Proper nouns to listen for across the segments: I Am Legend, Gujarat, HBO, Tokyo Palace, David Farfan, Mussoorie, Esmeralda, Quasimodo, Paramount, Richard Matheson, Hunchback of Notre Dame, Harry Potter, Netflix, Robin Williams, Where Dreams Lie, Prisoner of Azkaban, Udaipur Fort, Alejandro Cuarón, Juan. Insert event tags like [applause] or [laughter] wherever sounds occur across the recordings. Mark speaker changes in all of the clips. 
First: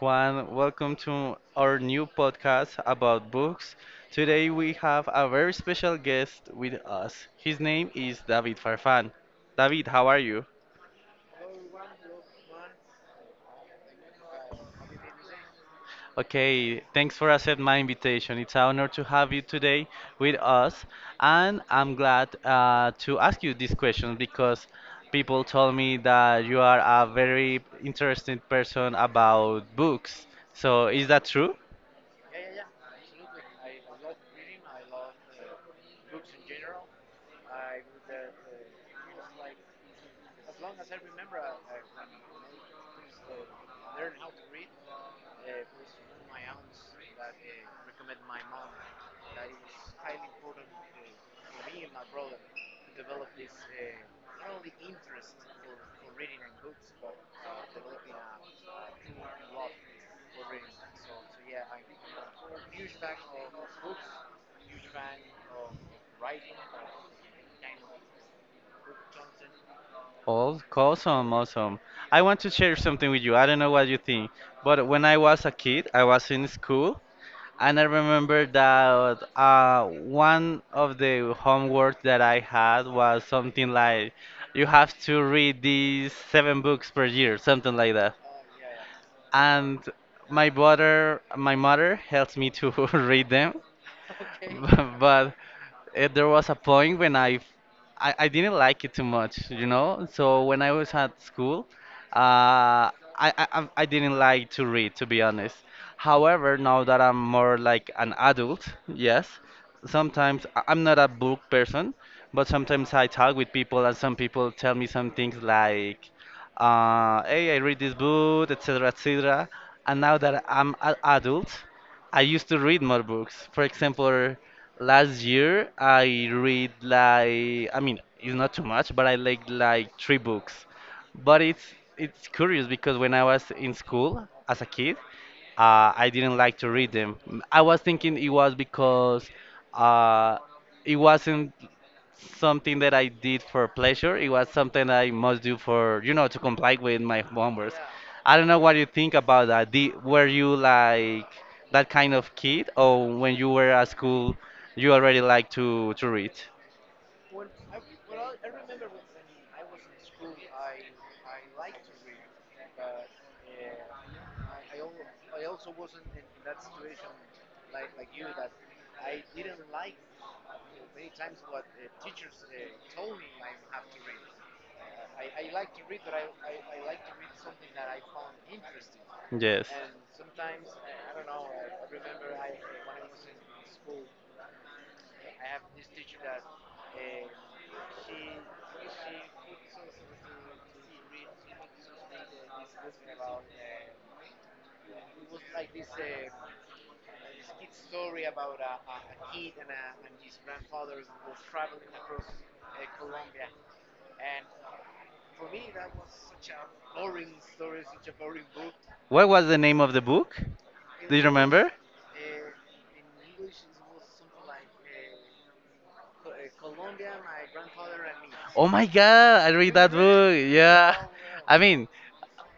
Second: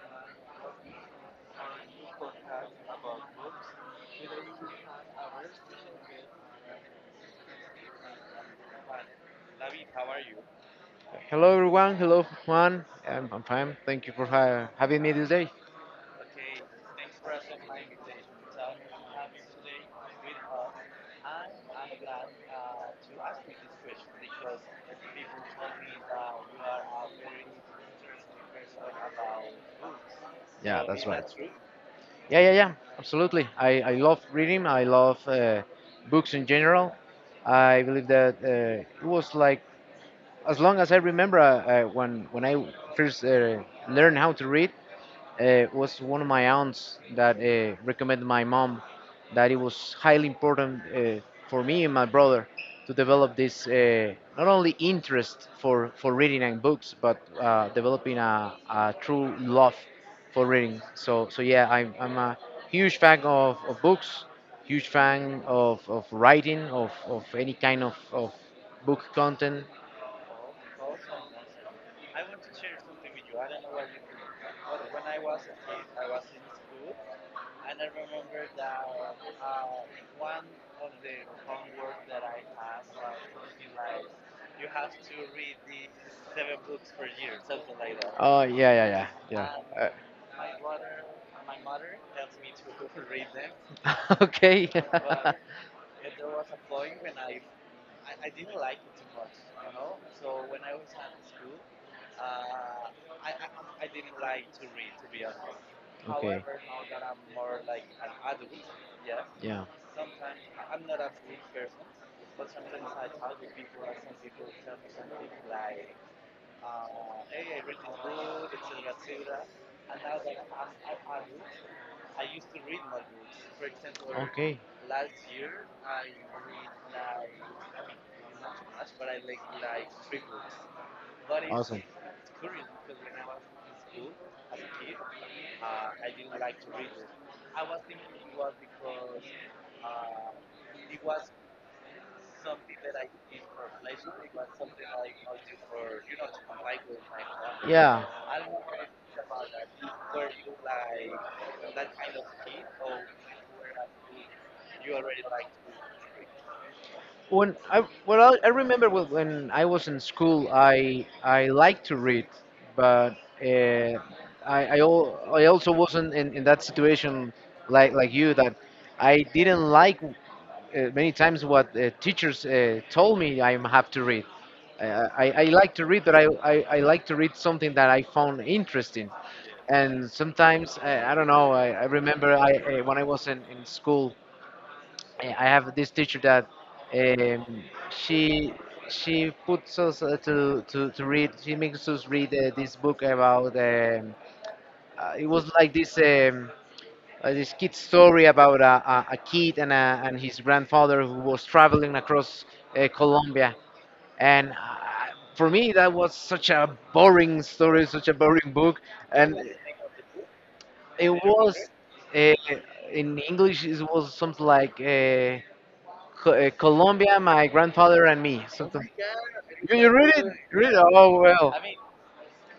Speaker 1: Juan. Welcome to our new podcast about books. Today we have a very special guest with us. His name is David Farfan. David, how are you?
Speaker 2: Hello, everyone. Hello, Juan. I'm fine. Thank you for having me this day.
Speaker 1: Okay, thanks for accepting my invitation. It's an honor to have you today with us, and I'm glad to ask you this question because people told me that you are a very interesting person about books.
Speaker 2: Yeah,
Speaker 1: So,
Speaker 2: that's
Speaker 1: is
Speaker 2: right.
Speaker 1: that true?
Speaker 2: Yeah, yeah, yeah. Absolutely. I love reading. I love books in general. I believe that it was like as long as I remember when I first learned how to read. It was one of my aunts that recommended my mom that it was highly important for me and my brother to develop this not only interest for reading and books, but developing a true love for reading. So yeah, I'm a huge fan of books, huge fan of writing, of any kind of book content.
Speaker 1: Oh, awesome, awesome. I want to share something with you. I don't know what you think, but when I was a kid, I was in school, and I remember that one of the homework that I had was something like, you have to read these seven books per year, something like that
Speaker 2: Oh yeah, yeah.
Speaker 1: and my brother, my mother helps me to [laughs] read them.
Speaker 2: [laughs] Okay.
Speaker 1: [laughs]
Speaker 2: [laughs]
Speaker 1: But there was a point when I didn't like it too much, you know. So when I was at school, uh, I didn't like to read, to be honest. However, now that I'm more like an adult, yes,
Speaker 2: Yeah.
Speaker 1: sometimes I'm not a book person, but sometimes I talk with people and some people tell me some things like hey, I read this book, etc., etc. And now that I'm an adult, I used to read more books. For example,
Speaker 2: Okay.
Speaker 1: last year I read like, I mean, it's not too much, but I like three books. But it's curious because when I was in school as a kid, I didn't like to read them. I was thinking it was because uh, it wasn't something that I did for pleasure. It was something I must do for, you know, to comply with my homework.
Speaker 2: Yeah.
Speaker 1: I don't know what you think about that. Did, were you like that kind of kid, or when you were at school, you already like to read?
Speaker 2: When I well, I remember when I was in school, I liked to read, but uh, I I also wasn't in that situation like you that I didn't like many times what teachers told me I have to read. I like to read, but I like to read something that I found interesting.
Speaker 1: Yes.
Speaker 2: And sometimes, I don't know, I remember when I was in school, I have this teacher that um, she she puts us to read. She makes us read this book about. It was like this this kid story about a kid and and his grandfather who was traveling across Colombia. And for me, that was such a boring story, such a boring book,
Speaker 1: What
Speaker 2: and
Speaker 1: was the name of the book?
Speaker 2: it
Speaker 1: Do you
Speaker 2: was
Speaker 1: remember?
Speaker 2: uh, in English. It was something like. Colombia, my grandfather and me.
Speaker 1: Oh my
Speaker 2: Something.
Speaker 1: God, I read
Speaker 2: You
Speaker 1: that
Speaker 2: read it?
Speaker 1: book.
Speaker 2: You read it?
Speaker 1: Yeah.
Speaker 2: Oh well.
Speaker 1: I mean,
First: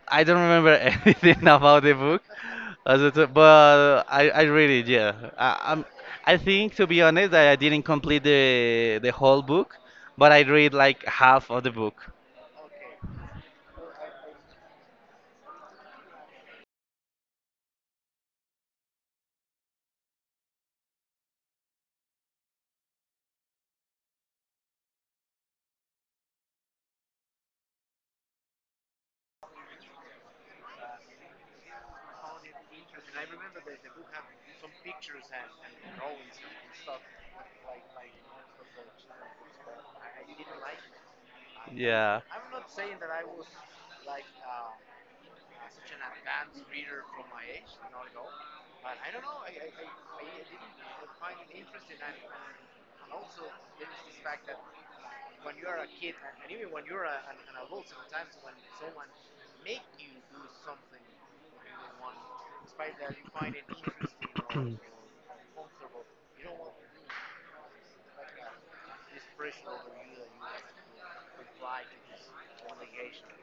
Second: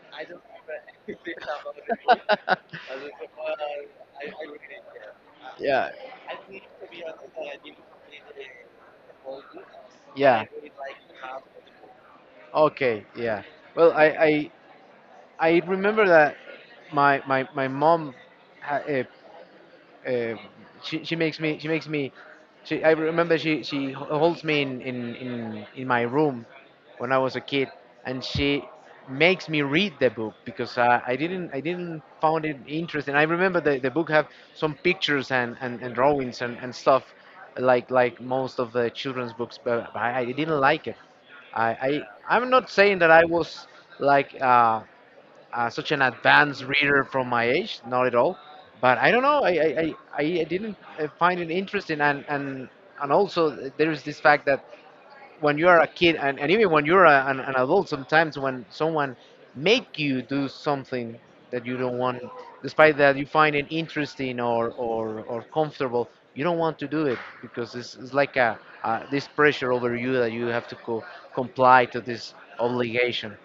Speaker 1: I don't remember [laughs] anything about the book,
Speaker 2: [laughs]
Speaker 1: as it, but I read it. Yeah, I, I'm.
Speaker 2: Yeah.
Speaker 1: I think to be honest, that I didn't complete the whole book, but I
Speaker 2: Yeah.
Speaker 1: read like half of the book.
Speaker 2: Okay. Yeah. Well, I remember that my my mom ha- uh, uh, she makes me she I remember she holds me in my room when I was a kid and she makes me read the book because I didn't found it interesting. I remember the book have some pictures and and drawings and stuff like most of the children's books but I didn't like it. I
Speaker 1: Yeah.
Speaker 2: I'm not saying that I was like such an advanced reader from my age, not at all. But I don't know. I, I didn't find it interesting, and also there is this fact that when you are a kid, and even when you're an adult, sometimes when someone make you do something that you don't want, despite that you find it interesting or comfortable, you don't want to do it because it's like this pressure over you that you have to comply to this obligation.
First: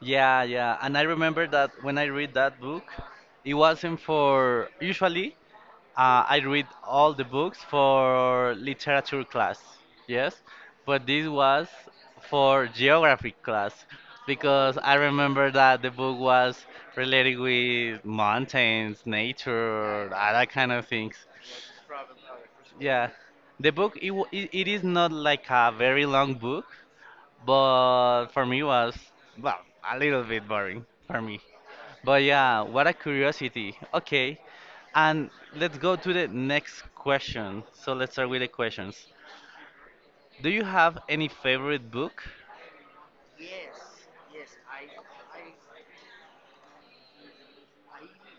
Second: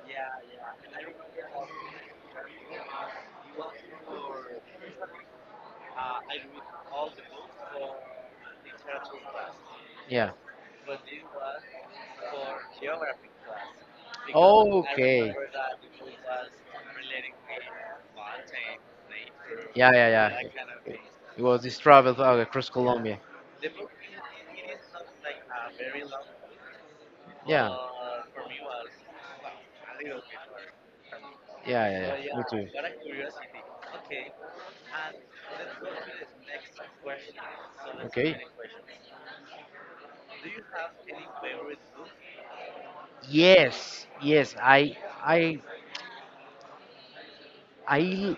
Speaker 1: Yeah, yeah. And I remember that when I read that book, it wasn't for. Usually, I read all the books for literature class,
Speaker 2: Yeah.
Speaker 1: yes, but this was for geography class because I
Speaker 2: Okay.
Speaker 1: remember that the book was related with mountains,
Speaker 2: Yeah, yeah,
Speaker 1: nature,
Speaker 2: yeah.
Speaker 1: that kind of
Speaker 2: It
Speaker 1: things.
Speaker 2: it was this travel across Yeah,
Speaker 1: Yeah,
Speaker 2: Colombia.
Speaker 1: the book it is not like a very long book,
Speaker 2: Yeah,
Speaker 1: but for me was well a little bit boring for me.
Speaker 2: yeah,
Speaker 1: But
Speaker 2: yeah, yeah. Me
Speaker 1: yeah,
Speaker 2: too.
Speaker 1: what a curiosity. Okay, and let's go to the next question. So let's start
Speaker 2: Okay.
Speaker 1: with the questions. Do you have any favorite book?
Speaker 2: Yes, yes. I I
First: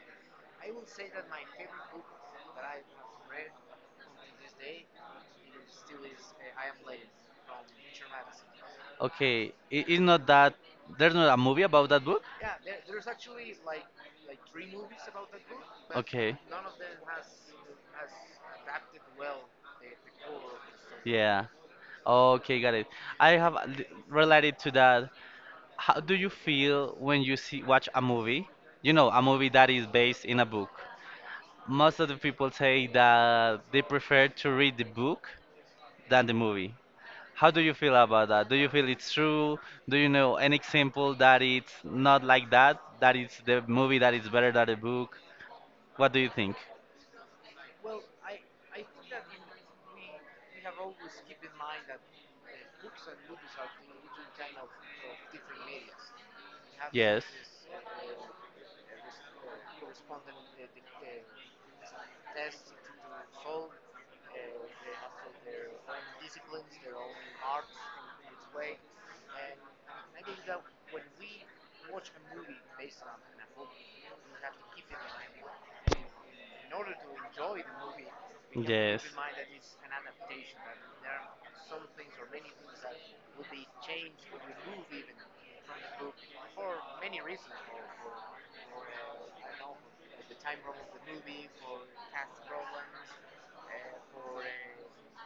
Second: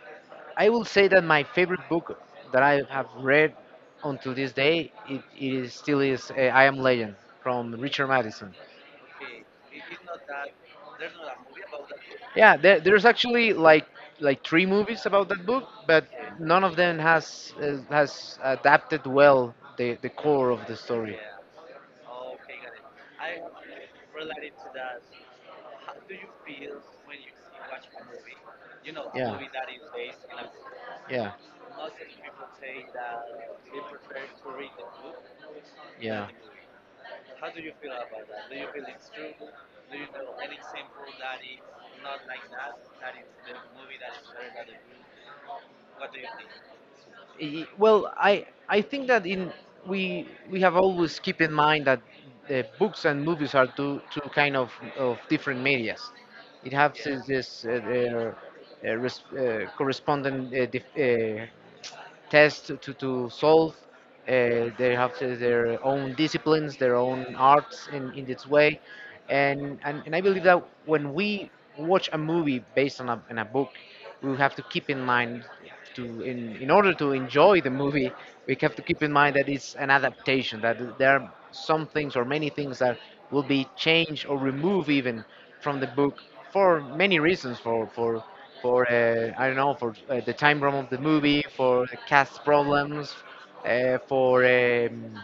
Speaker 2: I will say that my favorite book that I have read until this day it is still is I Am Legend from Richard Madison.
Speaker 1: Okay, it is not that there's not a movie about that book.
Speaker 2: Yeah, there's actually like three movies about that book, but
Speaker 1: Okay.
Speaker 2: none of them has adapted well the core of the story.
Speaker 1: Yeah. Okay, got it. I have related to that. How do you feel when you see watch a movie? You know, a movie that is based in a book.
Speaker 2: Yeah. Yeah.
Speaker 1: Most of the people say that they prefer to read the book than the movie. How do you feel about that? Do you feel it's true? Do you know any example that it's not like that? That it's the movie that is better than the book? What do you think?
Speaker 2: Well, I think that in we have always keep in mind that the books and movies are two kind of different medias. It has Yeah.
Speaker 1: Yes.
Speaker 2: This, their, correspondent test to solve. They have their own disciplines, their own arts in its way, and I believe that when we watch a movie based on on a book, we have to keep in mind to in order to enjoy the movie we have to keep in mind that it's an adaptation that there are some things or many things that will be changed or removed even from the book for many reasons for I don't know for the time frame of the movie for the cast problems uh, for um,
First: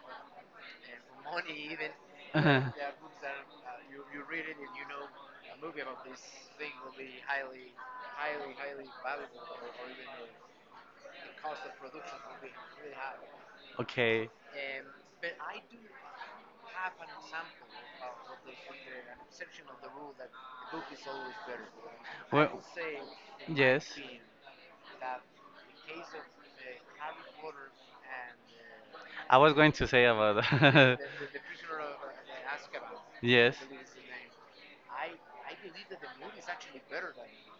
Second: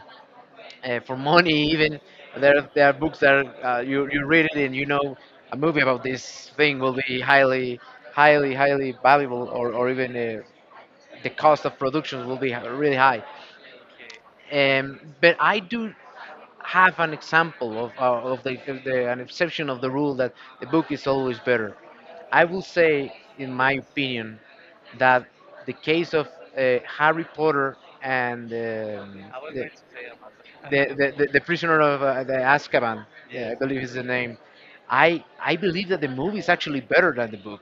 Speaker 2: for money even there there are books
Speaker 1: [laughs]
Speaker 2: that you read it and you know a movie about this thing will be highly highly valuable, or even the cost of production will be really high.
Speaker 1: Okay.
Speaker 2: But I do have an example of, of the an exception of the rule that the book is always better. I will
Speaker 1: Well,
Speaker 2: say, in my
Speaker 1: yes.
Speaker 2: opinion, that the case of Harry Potter and
Speaker 1: I was
Speaker 2: the,
Speaker 1: going to say about [laughs]
Speaker 2: the prisoner of the Azkaban, yeah, I
Speaker 1: Yes.
Speaker 2: believe is the name. I believe that the movie is actually better than the book.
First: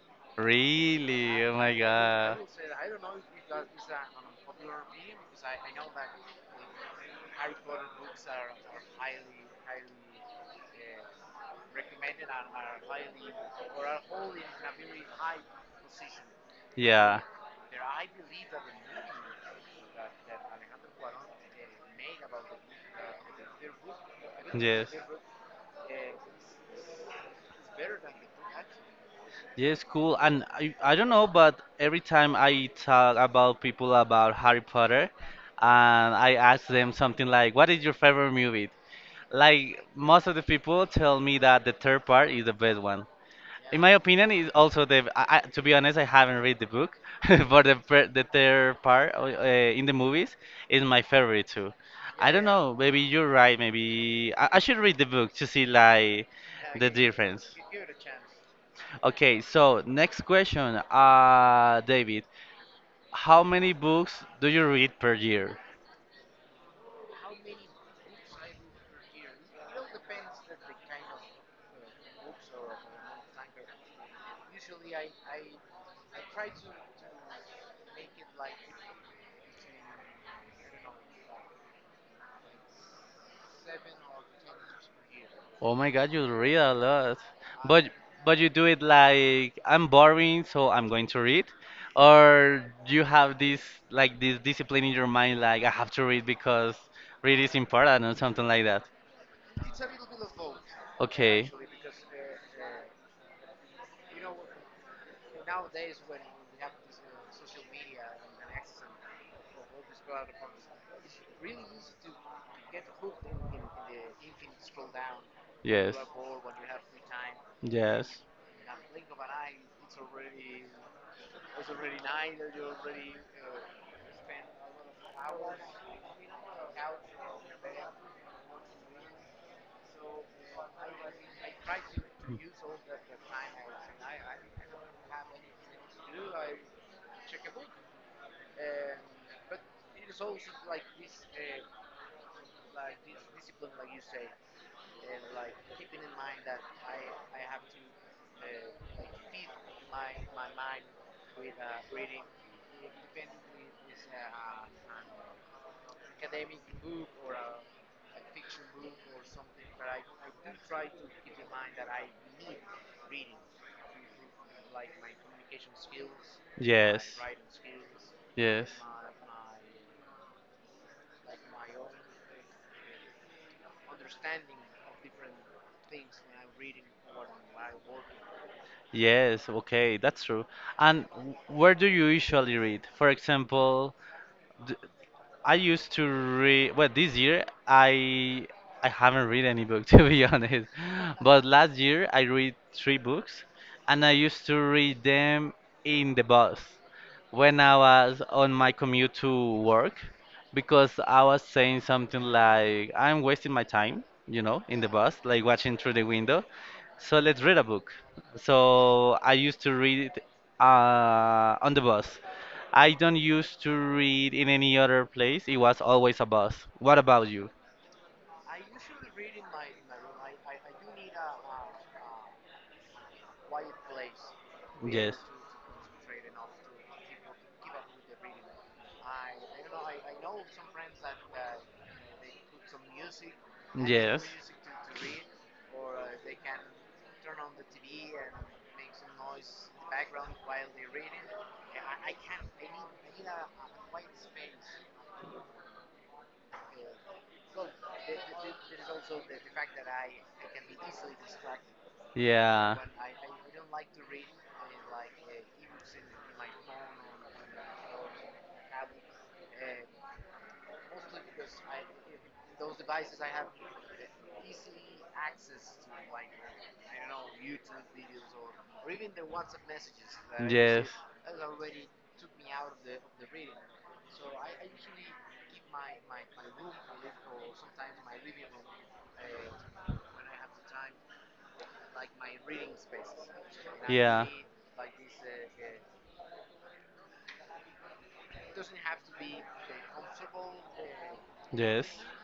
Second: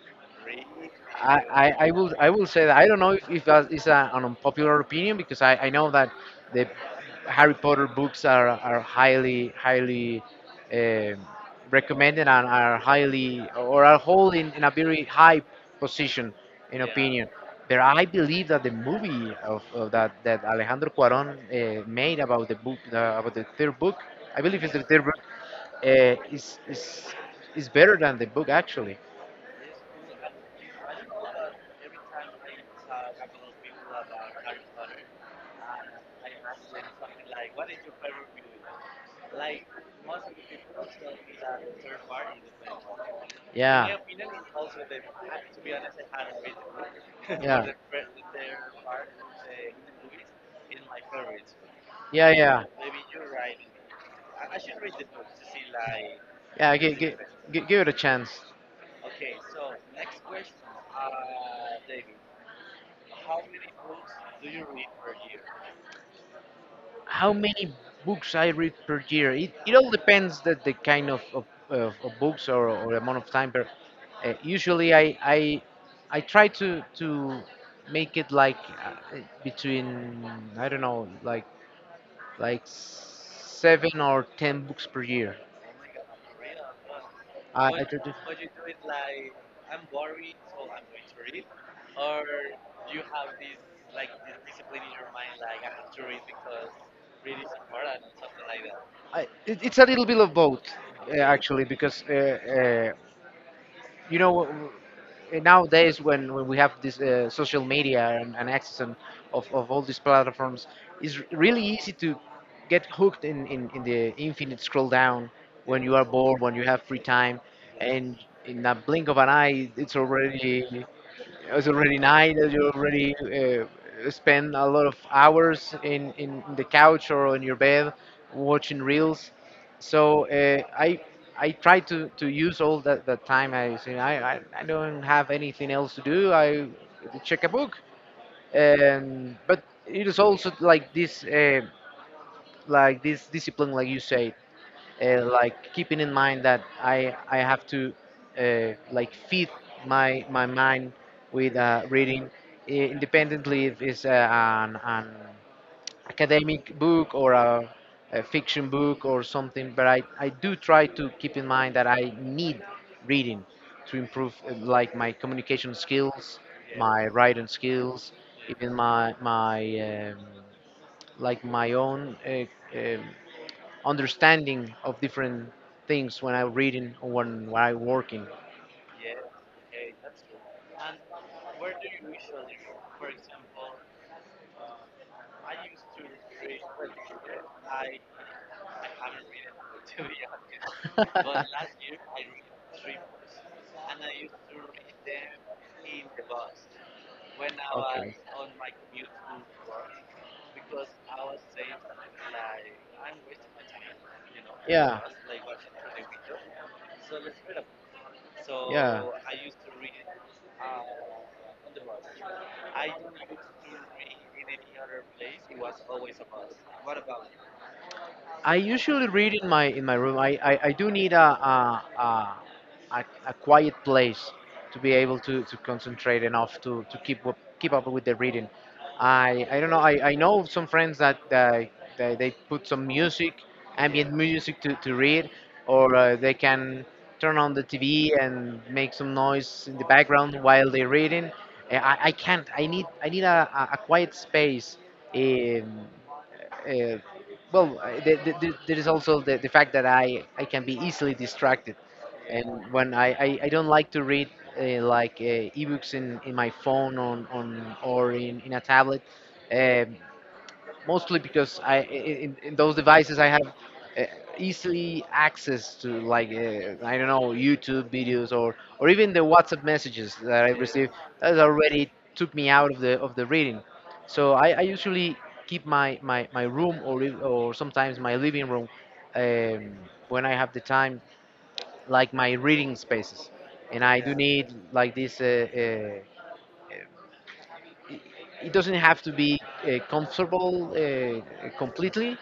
Speaker 2: I,
Speaker 1: Really? Oh my
Speaker 2: I will I
Speaker 1: god.
Speaker 2: will say that I don't know if that is an unpopular opinion because I know that the Harry Potter books are highly um recommended and are highly or are holding in a very high position in
Speaker 1: Yeah.
Speaker 2: opinion. But I believe that the movie of that that Alejandro Cuarón made about the book about the third book, I believe it's the
Speaker 1: Yes.
Speaker 2: third book, uh, is is is better than the book actually.
Speaker 1: Yes, cool. And I don't know, but every time I talk about people about Harry Potter, and I ask them something like, "What is your favorite movie?" Like most of the people tell me that the third part is the best one. In my
Speaker 2: Yeah.
Speaker 1: opinion, is also the. To be honest, I haven't read the book, [laughs]
Speaker 2: [laughs]
Speaker 1: but
Speaker 2: Yeah.
Speaker 1: the the third part in the movies is my favorite too.
Speaker 2: Yeah,
Speaker 1: I don't
Speaker 2: yeah,
Speaker 1: know. Maybe you're right. Maybe I should read the book to see like
Speaker 2: yeah.
Speaker 1: the difference.
Speaker 2: Give it a chance.
Speaker 1: Okay, so next question, David, how many books do you read per year?
Speaker 2: How many books I read per year? It all depends that the kind of books, or amount of time. But usually, I try to make it like uh, between I don't know, like seven or ten books per year.
Speaker 1: Oh my God, you read a lot,
Speaker 2: I, I
Speaker 1: but
Speaker 2: try to,
Speaker 1: but you do it like I'm boring, so I'm going to read, or do you have this like this discipline in your mind, like I have to read because read is important or something like that.
Speaker 2: it, it's a little bit of both,
Speaker 1: Okay.
Speaker 2: actually, because you know nowadays when we have this social media and access and of all these platforms, it's really easy to get hooked in the infinite scroll down when
Speaker 1: Yes.
Speaker 2: you are bored, when you have free time, and
Speaker 1: Yes.
Speaker 2: in a blink of an eye, it's already night. You already spend a lot of hours in the couch or on your bed watching reels. So I I try to use all that time. I say I, I don't have anything else to do. I check a book. But it is also like this discipline, like you said like keeping in mind that I have to like feed my mind with reading, independently if it's an academic book or a fiction book or something. But I do try to keep in mind that I need reading to improve like my communication skills, my
Speaker 1: Yes.
Speaker 2: writing skills,
Speaker 1: Yes.
Speaker 2: even my my um, like my own. Um, Understanding of different things when I'm reading or when I'm working.
Speaker 1: Yes, okay, that's true. And where do you usually read? For example, d I used to read. Well, this year I haven't read any book [laughs] to be
Speaker 2: [laughs]
Speaker 1: honest. But last year I
Speaker 2: [laughs]
Speaker 1: read three books, and I used to read them in the bus when I was on my commute to work, because I was saying something like I'm wasting my time, you know, in the bus, like watching through the window. So let's read a book. So I used to read it on the bus.
Speaker 2: did
Speaker 1: I don't used to
Speaker 2: not
Speaker 1: read in any other place. It was always a bus. What about you?
Speaker 2: I usually read in my room. I do need a quiet place to be
Speaker 1: Yes.
Speaker 2: able to concentrate enough keep up with the reading. I don't know. I know some friends that they put some music, ambient
Speaker 1: Yes.
Speaker 2: music to read, or they can turn on the TV and make some noise in the background while they're reading. I can't. I need a quiet space. Um, uh, well, the, there is also the fact that I can be easily distracted. And
Speaker 1: Yeah.
Speaker 2: when I don't like to read ebooks in my phone in a tablet, um mostly because in those devices I have uh, easily access to like I don't know YouTube videos or even the WhatsApp messages that I
Speaker 1: Yes.
Speaker 2: receive that already took me out of the reading. So I usually keep my room or sometimes my living room um, when I have the time like my reading spaces, and I do
Speaker 1: Yeah.
Speaker 2: need like this. It doesn't have to be comfortable
Speaker 1: Yes.
Speaker 2: completely,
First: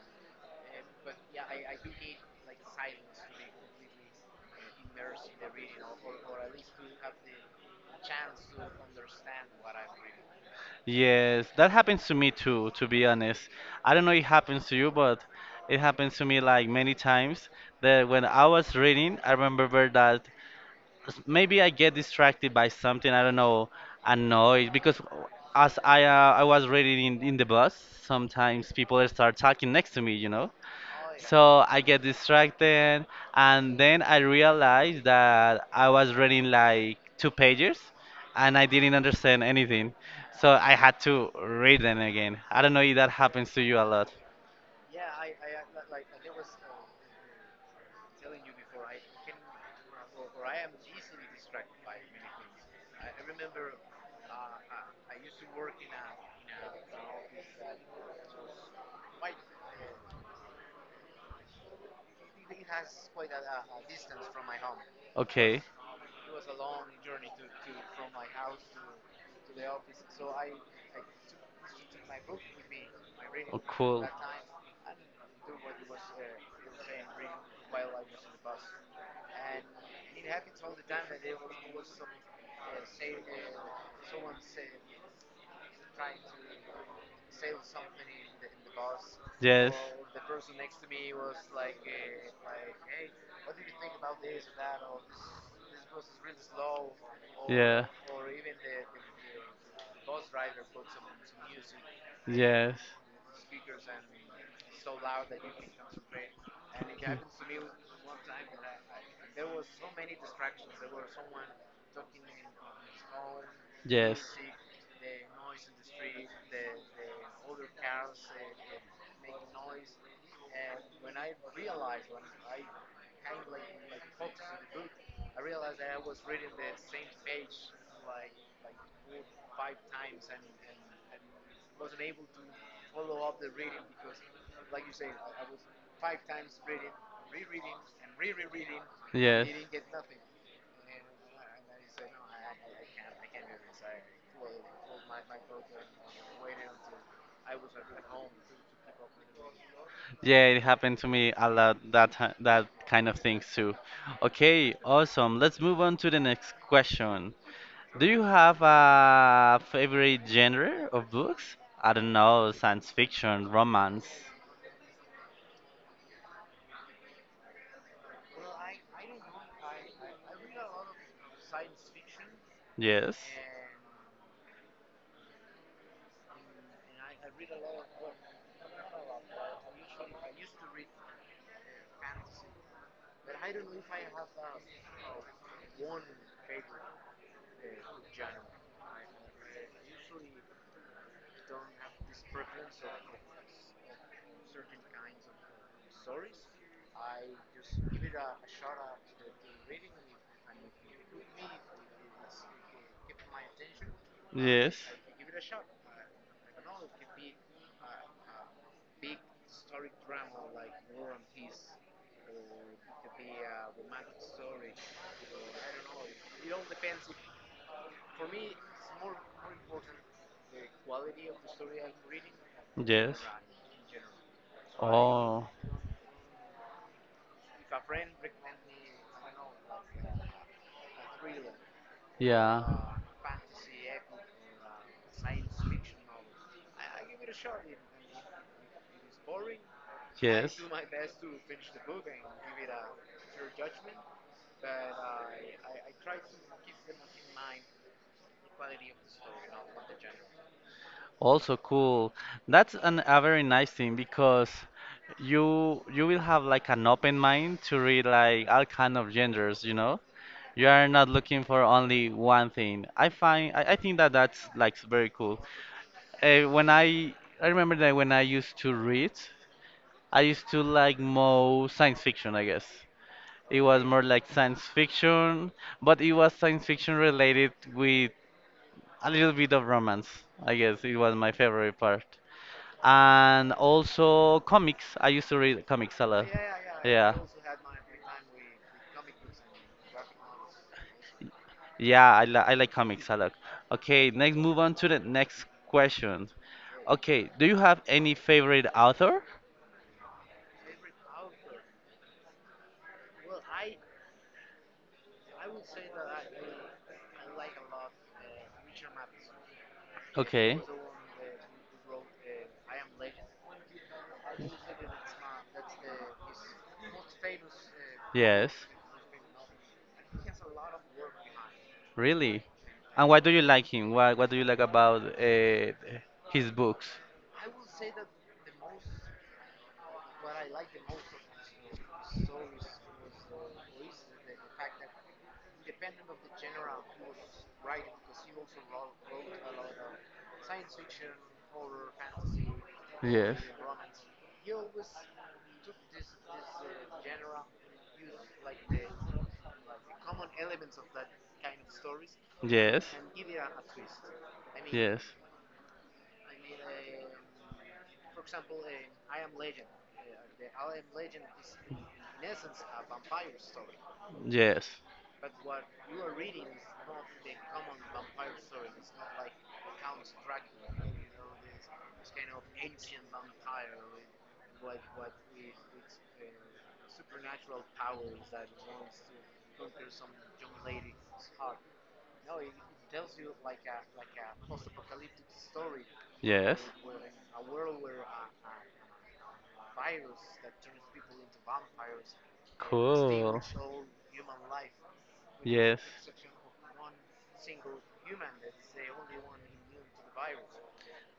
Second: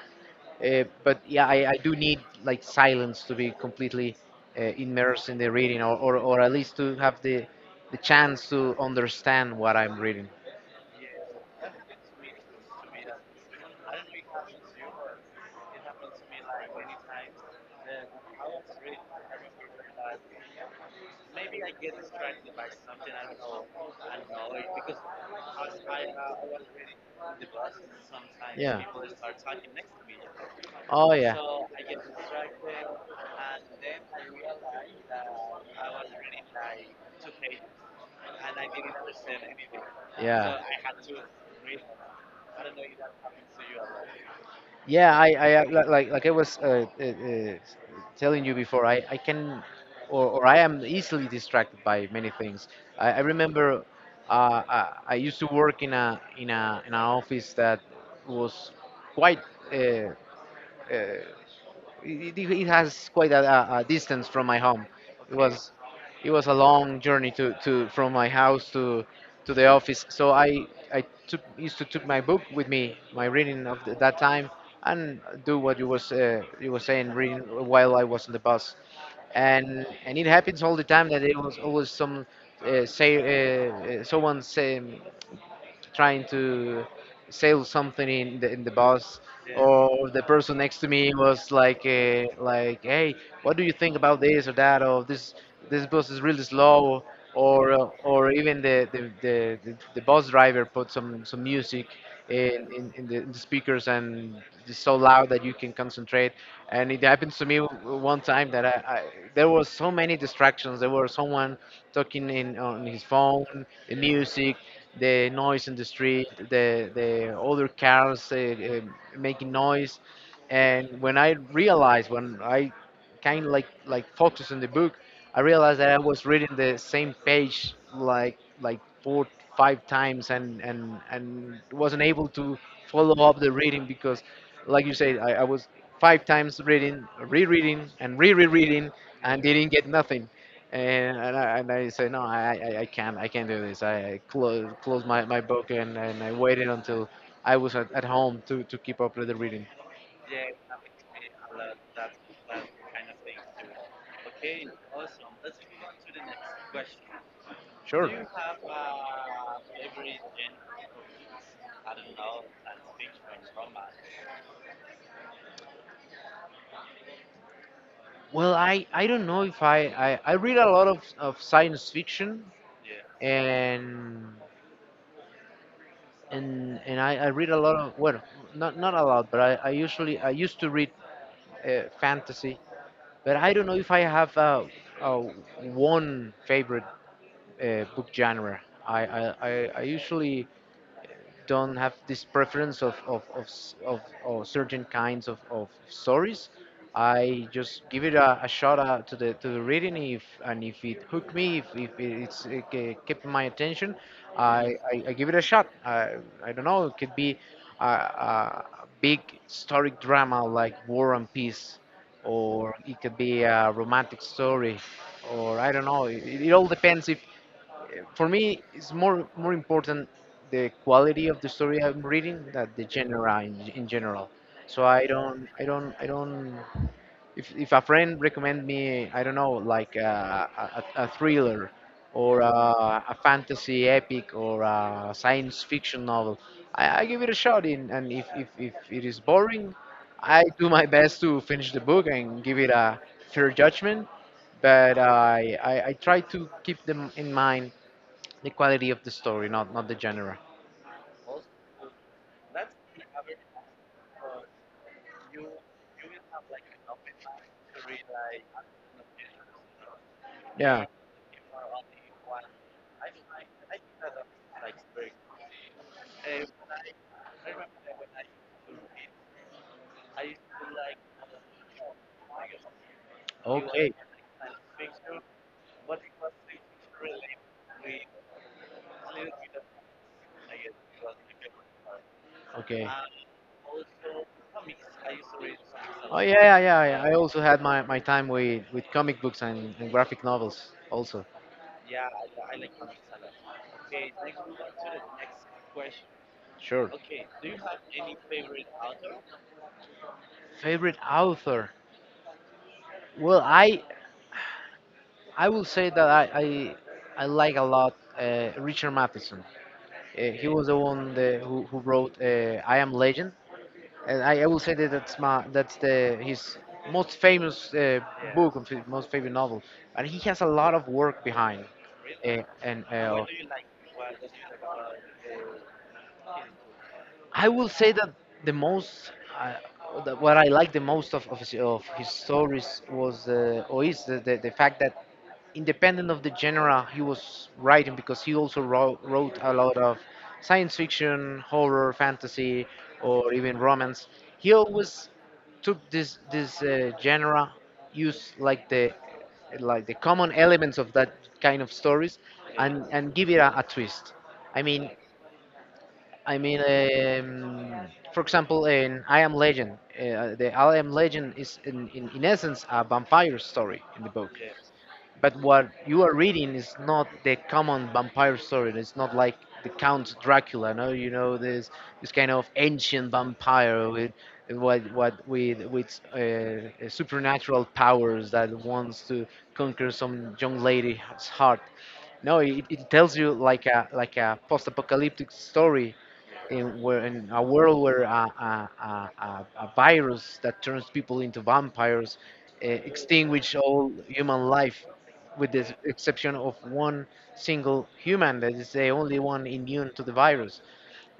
Speaker 2: but yeah, I do need like silence to be completely immersed in the reading, or at least to have the chance to understand what I'm reading.
Speaker 1: Yes, that happens to me too, to be honest. I don't know it happens to you, but it happens to me like many times that when I was reading, I remember that maybe I get distracted by something, I don't know, a noise, because as I was reading in the bus, sometimes
Speaker 2: Yeah.
Speaker 1: people start talking next to me, you know.
Speaker 2: Oh yeah.
Speaker 1: So I get distracted, and then I realized that I was reading like two pages, and I didn't understand anything. So
Speaker 2: Yeah.
Speaker 1: I had to read them again. I don't know if that happens to you a lot.
Speaker 2: Yeah, like I was telling you before, I can or I am easily distracted by many things. I remember, I used to work in a in a in an office that was quite. Uh, uh, it, it it has quite a distance from my home. It. Okay.
Speaker 1: Okay. It
Speaker 2: was it was a long journey to from my house to the office. So I took, used to took my book with me, my reading of that time, and do what you were saying, reading while I was on the bus. And it happens all the time that it was always some say uh, someone say trying to sell something in the bus. Yeah.
Speaker 1: Yes.
Speaker 2: Or the person next to me was like, hey, what do you think about this or that, or this bus is really slow, or even the bus driver put some music
Speaker 1: Yeah.
Speaker 2: in,
Speaker 1: Yes.
Speaker 2: in, in, the, in the speakers, and it's so loud that you can concentrate. And it happens to me one time that I there was so many distractions. There was someone talking in on his phone, the music, the noise in the street, the other cars making noise, and when I realized, when I kind of like focused on the book, I realized that I was reading the same page like four, five times and wasn't able to follow up the reading because, like you said, I was five times reading, rereading, and re-rereading,
Speaker 1: and
Speaker 2: and
Speaker 1: Yes.
Speaker 2: didn't get nothing. And I say no, I can't. I can't do this. I closed my book, and I waited until I was at home to keep up with the reading.
Speaker 1: Yeah, it happened to me a lot that that kind of things too. Okay, awesome. Let's move on to the next question. Do
Speaker 2: Sure.
Speaker 1: you have a favorite genre of books? I don't know, science fiction, romance.
Speaker 2: Well, I don't know if I read a lot of science fiction,
Speaker 1: Yes.
Speaker 2: and and I read a lot of, well, not a lot, but I usually, I used to read fantasy, but I don't know if I have uh, one favorite book genre. I usually don't have this preference of certain kinds of stories. I just give it a shot to the reading. If it hooked me, if kept my attention, I give it a shot. I don't know. It could be a big historic drama like
Speaker 1: Yes.
Speaker 2: War and Peace, or it could be a romantic story, or I don't know. It all depends if. For me, it's more important, the quality of the story I'm reading than the
Speaker 1: Yes.
Speaker 2: genre in general. So I
Speaker 1: Oh,
Speaker 2: don't I don't I don't If a friend recommend me, I don't know, like, a thriller, or
Speaker 1: yeah.
Speaker 2: a fantasy epic, or a science fiction novel, I give it a shot in and if it is boring, I
Speaker 1: Yes.
Speaker 2: do my best to finish the book and give it a fair judgment, but I try to keep them in mind, the quality of the story, not the genre.
Speaker 1: Also cool. That's an, a very nice thing because you will have like an open mind to read like all kind of genders, you know? You
Speaker 2: Yeah.
Speaker 1: are not looking for only one thing. I think that that's like very cool. When I remember that when I used to read, I used to like more science fiction, I guess. It was
Speaker 2: Okay.
Speaker 1: more like science fiction, but it was science fiction related with a little bit of romance, I guess. It was my favorite part
Speaker 2: Okay.
Speaker 1: and also comics. I used to read comics a
Speaker 2: Oh
Speaker 1: lot.
Speaker 2: yeah, yeah, yeah. Yeah. I
Speaker 1: Yeah.
Speaker 2: also had my time with comic books and graphic novels also.
Speaker 1: Yeah, I like comics a lot. Okay, next move on to the next question.
Speaker 2: Sure.
Speaker 1: Okay, do you have any favorite author?
Speaker 2: Favorite author? Well, I will say that I like a lot Richard Matheson. He
Speaker 1: Okay.
Speaker 2: was the one, the, who wrote I Am Legend, and I will say that that's the his most famous
Speaker 1: Yes.
Speaker 2: book and most favorite novel. And he has a lot of work behind.
Speaker 1: Really?
Speaker 2: And
Speaker 1: And why do you like him? What do you like about his books?
Speaker 2: I will say that the most, uh, that what I like the most of of his stories was or is the fact that, independent of the genre he was writing, because he also wrote a lot of science fiction, horror, fantasy, or
Speaker 1: Yes.
Speaker 2: even romance. He always took
Speaker 1: Yes.
Speaker 2: this genre, used like the common elements of that kind of stories, and give it a twist. I mean, I mean, for example, in I Am Legend, the I Am Legend is, in essence, a vampire story in the book.
Speaker 1: Yes.
Speaker 2: But what you are reading is not the common vampire story. It's not like the Count Dracula, no, you know this kind of ancient vampire with, what with supernatural powers that wants to conquer some young lady's heart. No, it tells you like a post-apocalyptic story,
Speaker 1: Yes. Yes.
Speaker 2: where, in a world where a virus that turns people into vampires
Speaker 1: Cool.
Speaker 2: extinguish all human life, with the
Speaker 1: Yes.
Speaker 2: exception of one single human that is the only one immune to the virus.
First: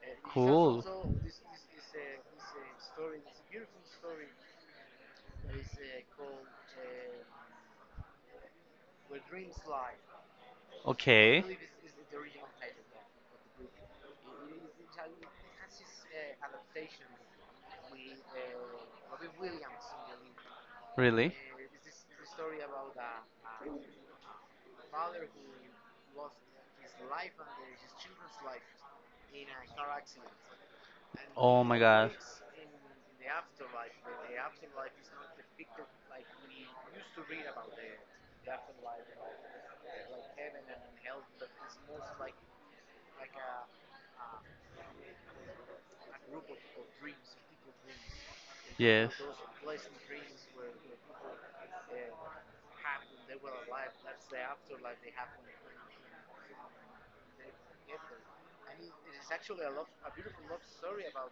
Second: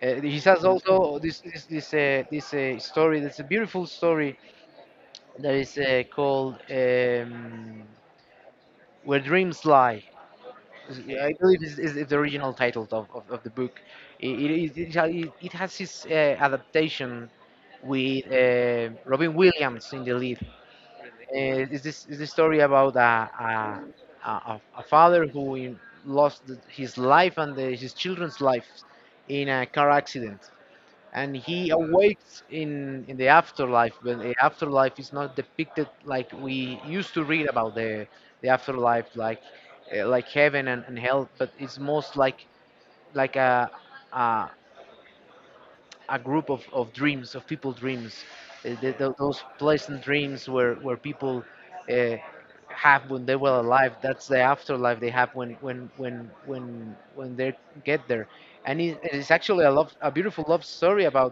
Speaker 2: He has
Speaker 1: Cool.
Speaker 2: also this story. That's a beautiful story that is called, "Where Dreams Lie." Yeah, I
Speaker 1: Okay.
Speaker 2: believe is the original title of the book. It, is- it, ha- it has its adaptation with Robin Williams in the lead.
Speaker 1: Really?
Speaker 2: Is This is the story about a father who lost his life and his children's lives in a car accident, and
Speaker 1: Oh
Speaker 2: he
Speaker 1: my god.
Speaker 2: awakes in the afterlife, but the afterlife is not depicted like we used to read about the afterlife, like heaven and hell, but it's most like a a group of dreams, of people dreams, th th
Speaker 1: Yes.
Speaker 2: those pleasant dreams where people uh, have when they were alive. That's the afterlife they have when when they get there. And it is actually a a beautiful love story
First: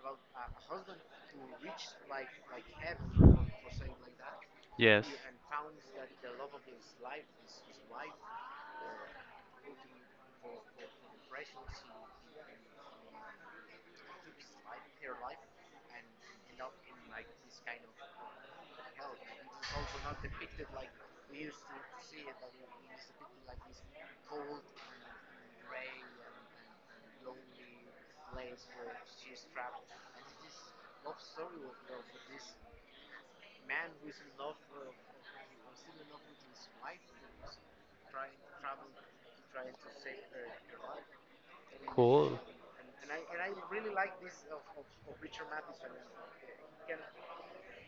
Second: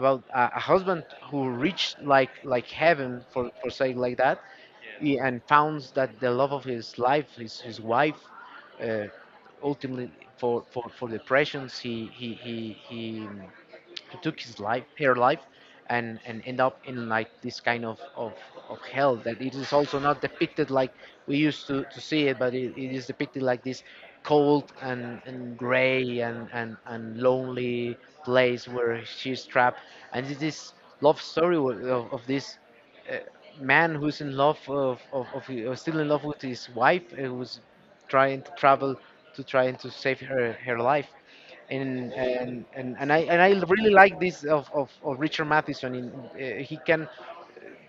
Speaker 2: about a husband who reached like heaven, for saying like that,
Speaker 1: Yes.
Speaker 2: and founds that the love of his life, his wife. Uh, Ultimately, for depressions, he who took his life, her life, and end up in like this kind of hell that it is also not depicted like we used to see it, but it is depicted like this cold and gray and lonely place where she's trapped, and it is love story of this uh, man who's in love still in love with his wife who's trying to travel to, trying to save her life, and
Speaker 1: Cool.
Speaker 2: and and, and i and i really like this of Richard Matheson. In He can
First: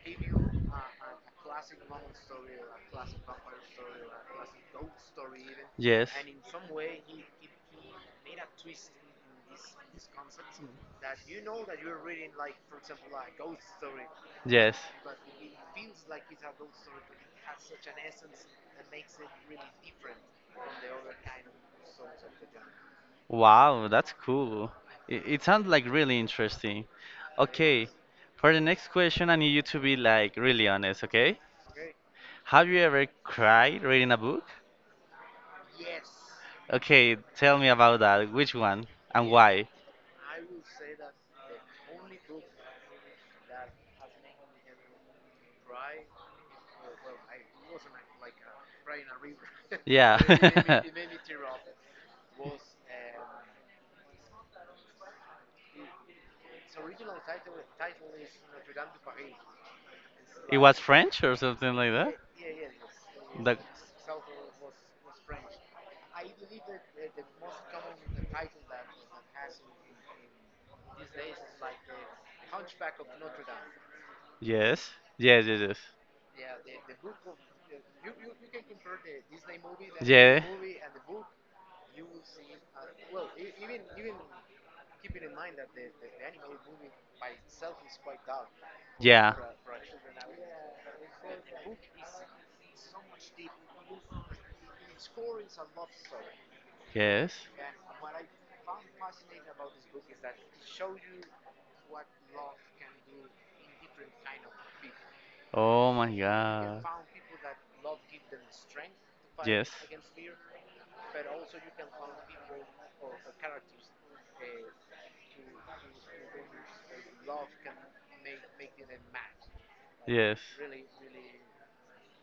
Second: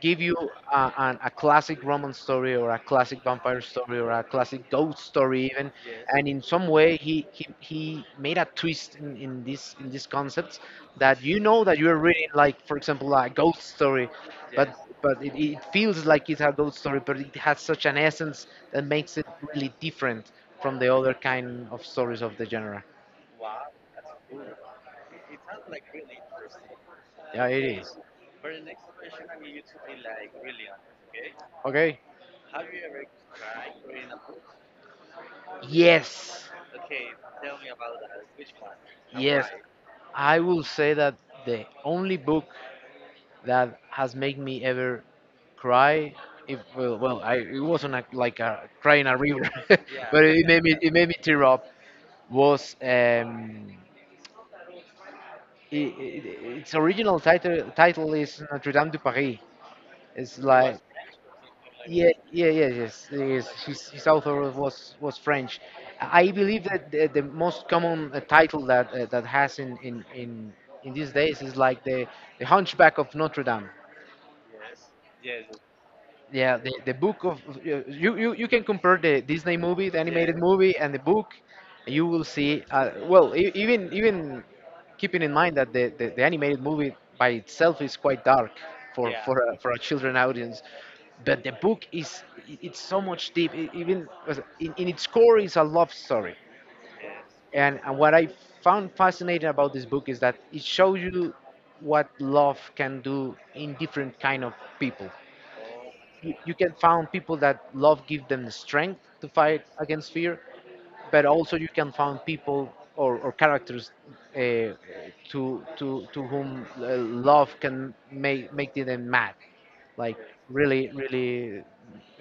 Speaker 2: give you a classic Roman story, or a classic vampire story, or a classic ghost story even,
Speaker 1: Yes.
Speaker 2: and in some way he made a twist in these concepts, that you know that you're reading, like for example, a ghost story, but
Speaker 1: Yes.
Speaker 2: it feels like it's a ghost story, but it has such an essence that makes it really different from the other kind of stories of the genre.
Speaker 1: Wow, that's cool. It sounds like really interesting.
Speaker 2: Yeah, it
Speaker 1: Okay,
Speaker 2: is.
Speaker 1: for the next question, I need you to be like really honest, okay?
Speaker 2: Okay.
Speaker 1: Have you ever cried reading a book?
Speaker 2: Yes,
Speaker 1: Okay, tell me about that. Which one and
Speaker 2: yes.
Speaker 1: why?
Speaker 2: I will say that the only book that has made me ever cry, if well, well I it wasn't like a cry in a river, [laughs] but
Speaker 1: Yeah.
Speaker 2: it, yeah, made
Speaker 1: [laughs]
Speaker 2: me it made me tear up. Was, I its original title is Notre Dame de Paris. It's
Speaker 1: It was
Speaker 2: like.
Speaker 1: French or something like
Speaker 2: Yeah,
Speaker 1: that?
Speaker 2: yeah, yeah, yes, yes.
Speaker 1: The
Speaker 2: His author was French. I believe that the most common title that that has in in these days is like the Hunchback of Notre Dame.
Speaker 1: Yes. Yes, yes, yes.
Speaker 2: Yeah, the book. Of You can compare the Disney movie, the, yeah, animated
Speaker 1: Yeah.
Speaker 2: movie, and the book. You will see, well, even keeping in mind that the animated movie by itself is quite dark for
Speaker 1: Yeah.
Speaker 2: for a children audience, but the book it's so much deep, in its core, is a love story,
Speaker 1: Yes.
Speaker 2: and what I found fascinating about this book is that it shows you what love can do in different kind of people.
Speaker 1: Oh my
Speaker 2: You can
Speaker 1: god.
Speaker 2: find people that love give them the strength to fight
Speaker 1: Yes.
Speaker 2: against fear, but also you can find people or characters, uh, to whom love can make them mad, like,
Speaker 1: Yes.
Speaker 2: really, really,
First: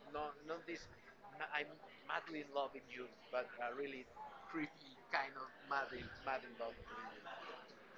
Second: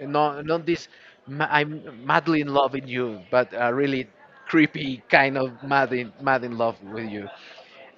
Speaker 2: not this I'm madly in love with you, but, really creepy kind of mad in love with you.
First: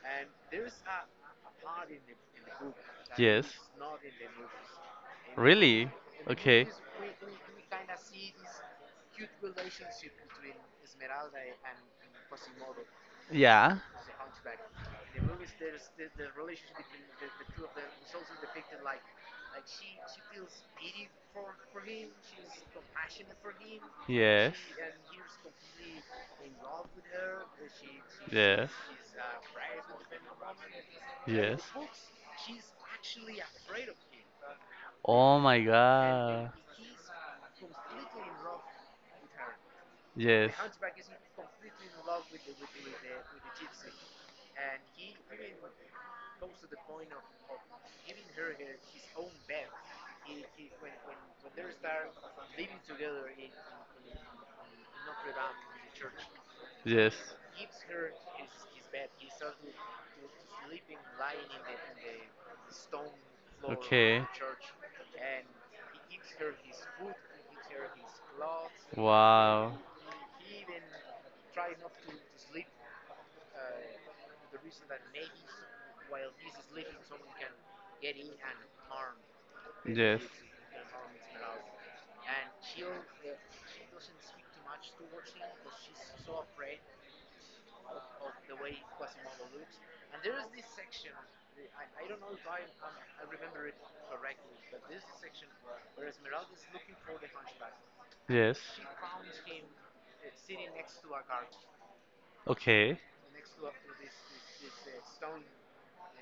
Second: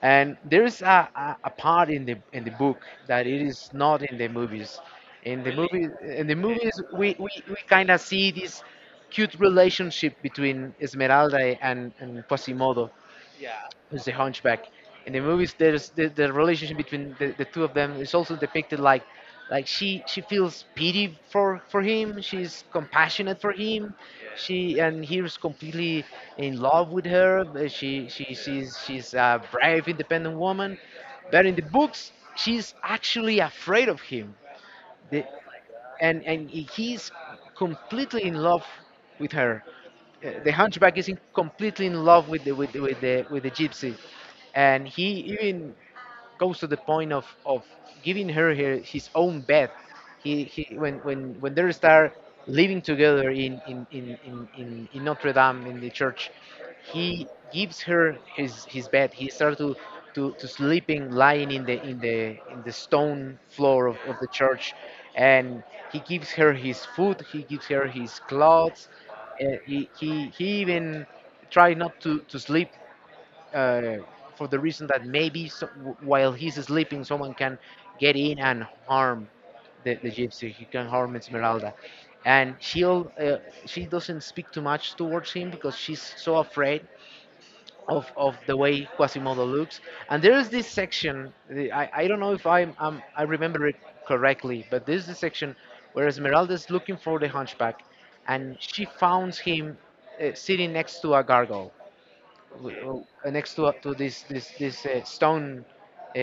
Speaker 2: And there is a part in the book that it
Speaker 1: Yes.
Speaker 2: is not in the movies. In the, really?
Speaker 1: Really?
Speaker 2: Movie, in the, okay,
Speaker 1: Okay.
Speaker 2: movies, we kind of see this cute relationship between Esmeralda and Quasimodo,
Speaker 1: Yeah.
Speaker 2: who's the hunchback. In the movies, there's the relationship between the two of them is also depicted like she feels pity for him. She's compassionate for him.
Speaker 1: Yes.
Speaker 2: She and he's completely in love with her. Uh, She she
Speaker 1: Yes.
Speaker 2: she's she's a brave, independent woman. But in
Speaker 1: Yes.
Speaker 2: the books, she's actually afraid of him. The,
Speaker 1: Oh my
Speaker 2: and
Speaker 1: god.
Speaker 2: he's completely in love with her. The
Speaker 1: Yes.
Speaker 2: hunchback is completely in love with the gypsy, and he even goes to the point of giving her his own bed. He when they start living together in Notre Dame in the church,
Speaker 1: Yes.
Speaker 2: he gives her his bed. He starts to sleeping lying in the stone floor of
Speaker 1: Okay.
Speaker 2: the church, and he gives her his food. He gives her his clothes. Uh,
Speaker 1: Wow.
Speaker 2: he, he he even tried not to sleep uh, for the reason that while he's sleeping, someone can get in and harm the
Speaker 1: Yes.
Speaker 2: gypsy. He can harm Esmeralda, and she doesn't speak too much towards him because she's so afraid of the way Quasimodo looks. And there is this section. I don't know if I remember it correctly, but there's this section where Esmeralda is looking for the hunchback, and
Speaker 1: Yes.
Speaker 2: she finds him sitting next to a gargoyle
Speaker 1: Okay.
Speaker 2: next to this stone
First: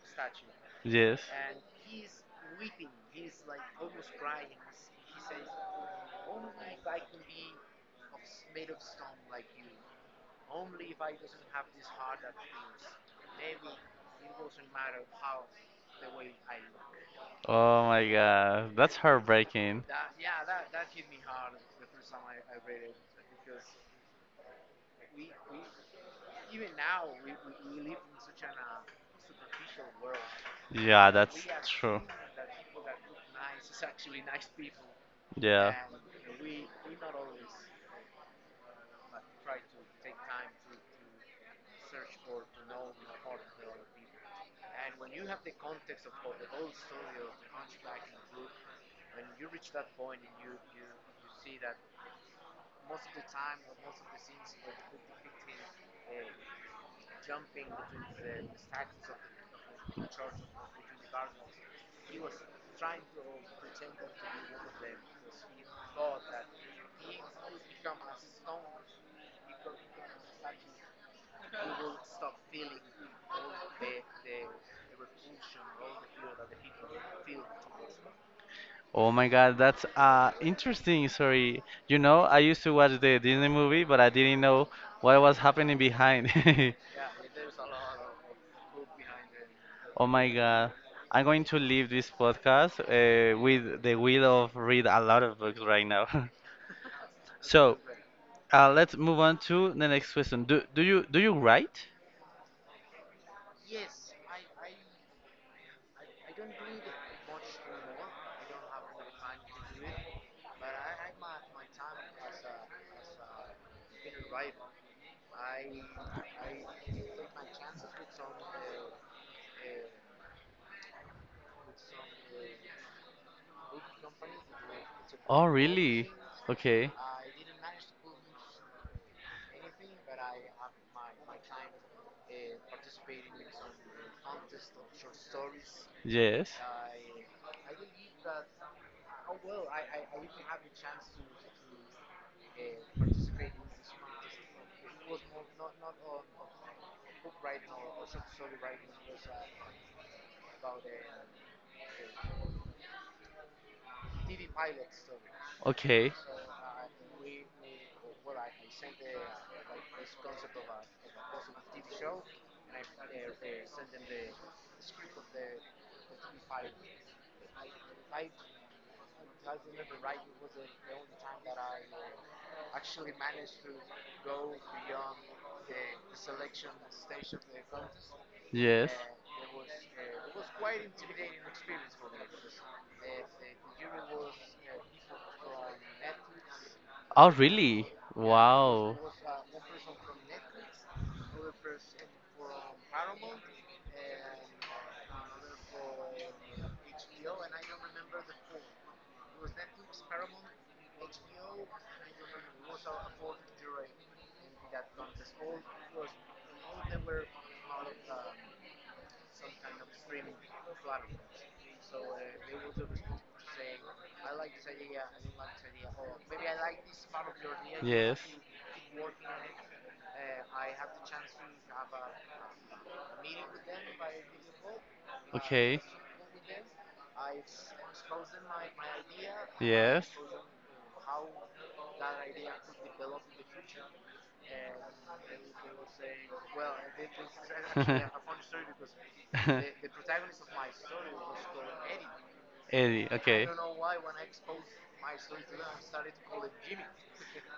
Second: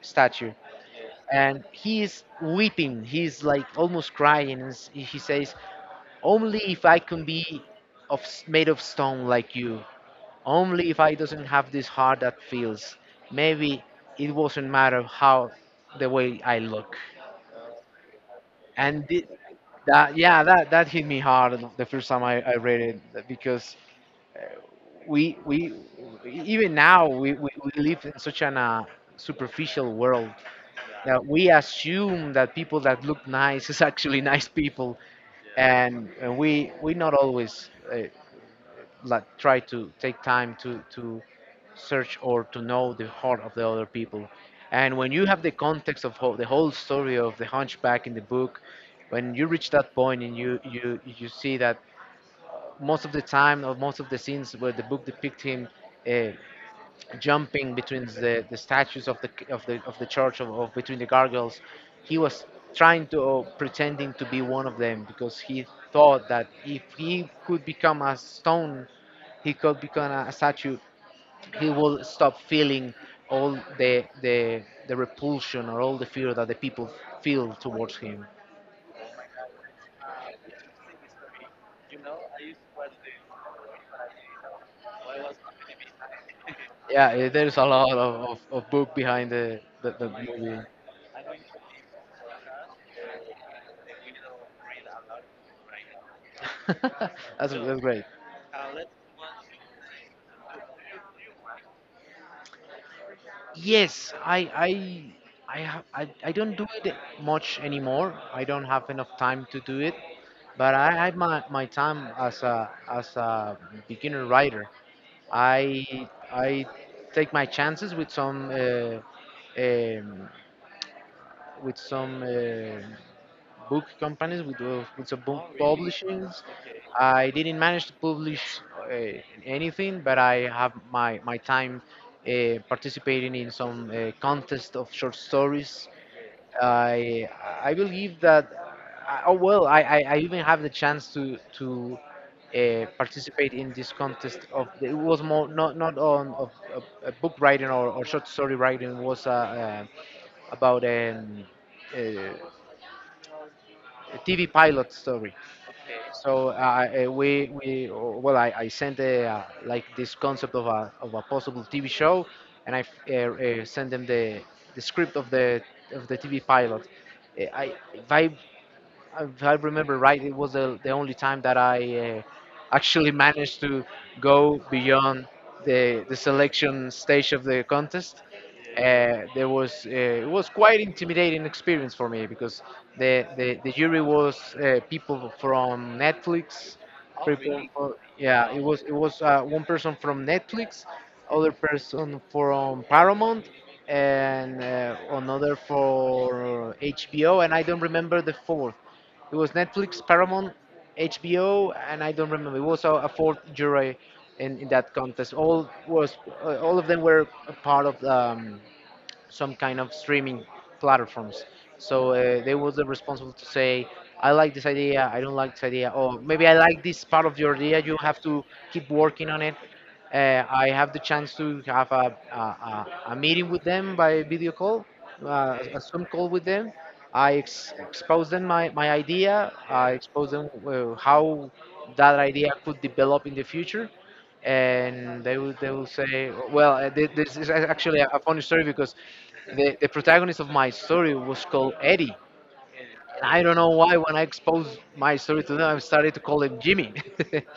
Speaker 2: statue,
Speaker 1: Yes.
Speaker 2: and he is weeping. He's like almost crying, and he says, "Only if I can be made of stone like you. Only if I doesn't have this heart that feels. Maybe it wasn't matter how the way I look."
Speaker 1: Oh god. That's
Speaker 2: And thi-
Speaker 1: heartbreaking.
Speaker 2: that yeah that that hit me hard the first time I read it, because we even now we live in such an superficial world
Speaker 1: Yeah,
Speaker 2: that
Speaker 1: that's
Speaker 2: we
Speaker 1: true.
Speaker 2: assume that people that look nice is [laughs] actually nice people,
Speaker 1: Yeah.
Speaker 2: and we not always like try to take time to search or to know the heart of the other people. And when you have the context of the whole story of the hunchback in the book, when you reach that point and you see that most of the time, or most of the scenes where the book depict him uh, jumping between the statues of the church, of between the gargoyles, he was trying to, or pretending to be one of them, because he thought that if he could become a stone, he could become a statue, he will stop feeling all the the repulsion, or all the fear that the people feel towards him.
Speaker 1: Oh my god, that's interesting Sorry, You know, I used to watch the Disney movie, but I didn't know what was happening behind. [laughs]
Speaker 2: Yeah there's a lot of book behind
Speaker 1: Oh
Speaker 2: the
Speaker 1: my
Speaker 2: movie.
Speaker 1: God. I'm going to leave this podcast with the will of read a lot of books right now. [laughs]
Speaker 2: [laughs]
Speaker 1: So,
Speaker 2: That's great.
Speaker 1: let's move on to the next question. Do you write?
Speaker 2: Yes, I have I don't do it much anymore. I don't have enough time to do it, but I had my time as a beginner writer. I take my chances with um, some book companies, with some
Speaker 1: Oh,
Speaker 2: book
Speaker 1: really?
Speaker 2: publishings.
Speaker 1: Okay.
Speaker 2: I didn't manage to publish uh, anything, but I have my time participating in some contest of short stories.
Speaker 1: Yes.
Speaker 2: I I believe that I, oh well I even have the chance to participate in this contest of it was more not not on of book writing, or short story writing. It was about uh, TV pilot story.
Speaker 1: Okay.
Speaker 2: So I sent like this concept of a possible TV show, and I sent them the script of the TV pilot. I if I if I remember right, it was the only time that I actually managed to go beyond the selection stage of the contest.
Speaker 1: Yes.
Speaker 2: There was It was quite intimidating experience for me, because the jury was people from Netflix.
Speaker 1: Oh, really?
Speaker 2: Yeah, it was
Speaker 1: Wow.
Speaker 2: one person from Netflix, other person from Paramount, and another for HBO, and I don't remember the fourth. It was Netflix, Paramount, HBO, and I don't remember. It was a fourth jury in that contest. All was all of them were a part of some kind of streaming platforms. So they was responsible to say, I like this idea, I don't like this idea, or maybe I like this part of your idea. You
Speaker 1: Yes.
Speaker 2: have to keep working on it. I have the chance to have a meeting with them by video call,
Speaker 1: Okay.
Speaker 2: a Zoom call with them. I expose them my idea. I
Speaker 1: Yes.
Speaker 2: expose them how that idea could develop in the future, and they will say, well, this is actually a
Speaker 1: [laughs]
Speaker 2: funny story, because the protagonist of my story was called Eddie,
Speaker 1: Eddie,
Speaker 2: and I
Speaker 1: okay.
Speaker 2: don't know why when I
Speaker 1: [laughs]
Speaker 2: exposed my story to them, I started to call him Jimmy. [laughs]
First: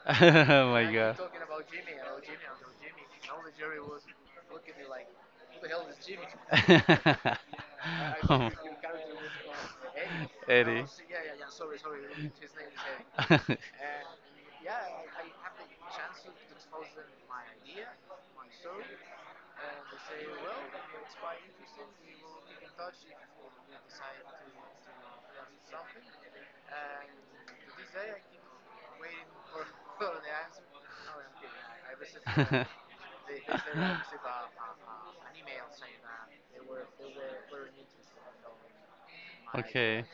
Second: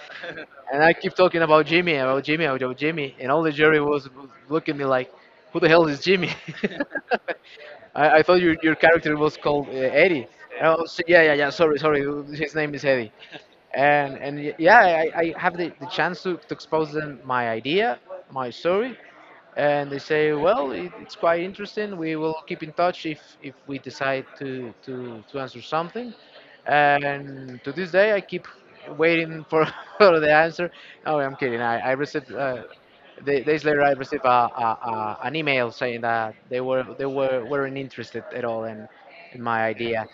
Speaker 1: oh
Speaker 2: And
Speaker 1: my
Speaker 2: I keep
Speaker 1: god.
Speaker 2: talking
Speaker 1: [laughs]
Speaker 2: about Jimmy, about Jimmy, about Jimmy, and all the jury was looking at me like, "Who the hell is Jimmy?" [laughs] I thought
Speaker 1: Oh.
Speaker 2: your character was called Eddie. And I
Speaker 1: Eddie.
Speaker 2: was, yeah, yeah, yeah. Sorry, sorry. His name is Eddie, and yeah, I have the chance to expose them my idea, my
Speaker 1: [laughs]
Speaker 2: story, and they say, well, it's quite interesting. We will keep in touch if we decide to answer something. And to this day, I keep waiting for [laughs] for the
Speaker 1: [laughs]
Speaker 2: answer. Oh, I'm kidding. I received. Days later, I received an email saying that they weren't interested at all in my
Speaker 1: Okay.
Speaker 2: idea,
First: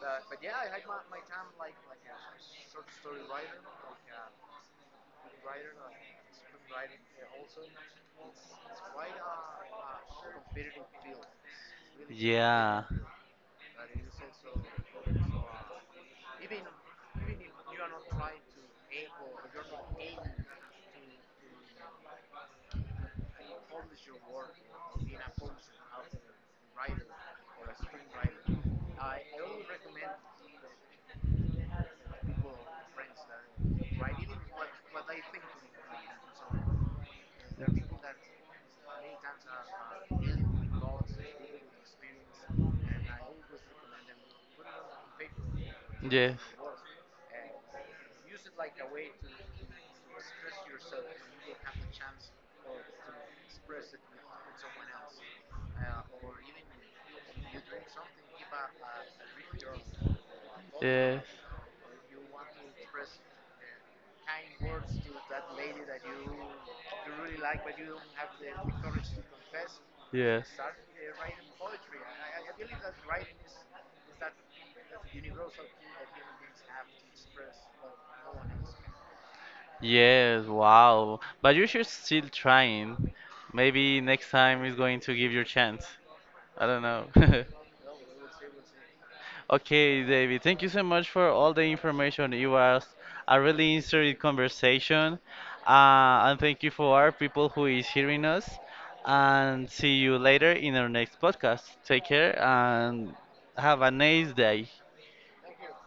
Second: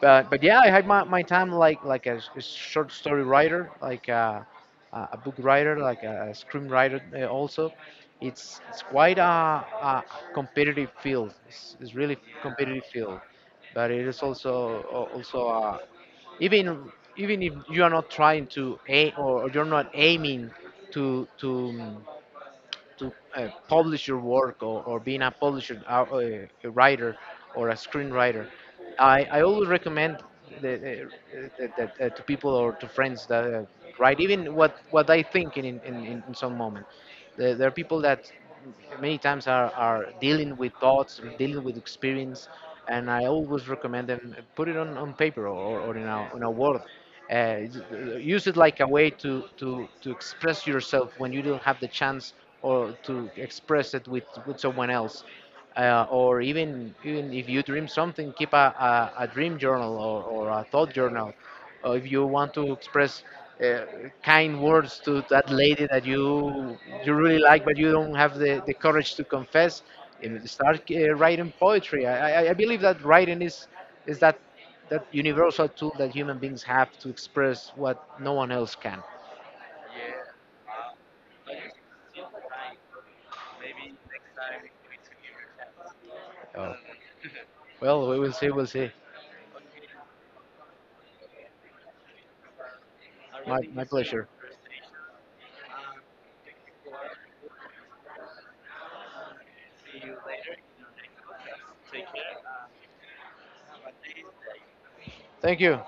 Speaker 2: but yeah, I had my time like a short story writer, like a book writer, like a screenwriter also. It's quite a competitive field. It's really competitive
Speaker 1: Yeah.
Speaker 2: field, but it is also also a, even even if you are not trying to aim, or you're not aiming to to to publish your work, or being a publisher, a writer, or a screenwriter, I always recommend the, uh, to people or to friends that write even what I think in some moment. There are people that many times are dealing with thoughts, or dealing with experience, and I always recommend them put it on paper, or
Speaker 1: Yeah.
Speaker 2: in a word, uh, use it like a way to express yourself when you don't have the chance, or to express it with someone else. Or even even if you dream something, keep a dream journal, or a thought journal. Or if you want to express uh, kind words to that lady that you really like, but you don't have the courage to confess,
Speaker 1: Yes.
Speaker 2: start writing poetry. I believe that writing is that that universal tool that human beings have to express what no one else can.
Speaker 1: Yes, wow. But you should still trying. Maybe next time is going to give you a chance. I
Speaker 2: Oh,
Speaker 1: don't know. [laughs]
Speaker 2: well, we will see. We'll see.
Speaker 1: Okay, David, thank you so much for all the information. It was a really
Speaker 2: My
Speaker 1: interesting
Speaker 2: pleasure.
Speaker 1: conversation. And thank you for our people who is hearing us. And see you later in our next podcast. Take care and have a nice day.
Speaker 2: Thank you.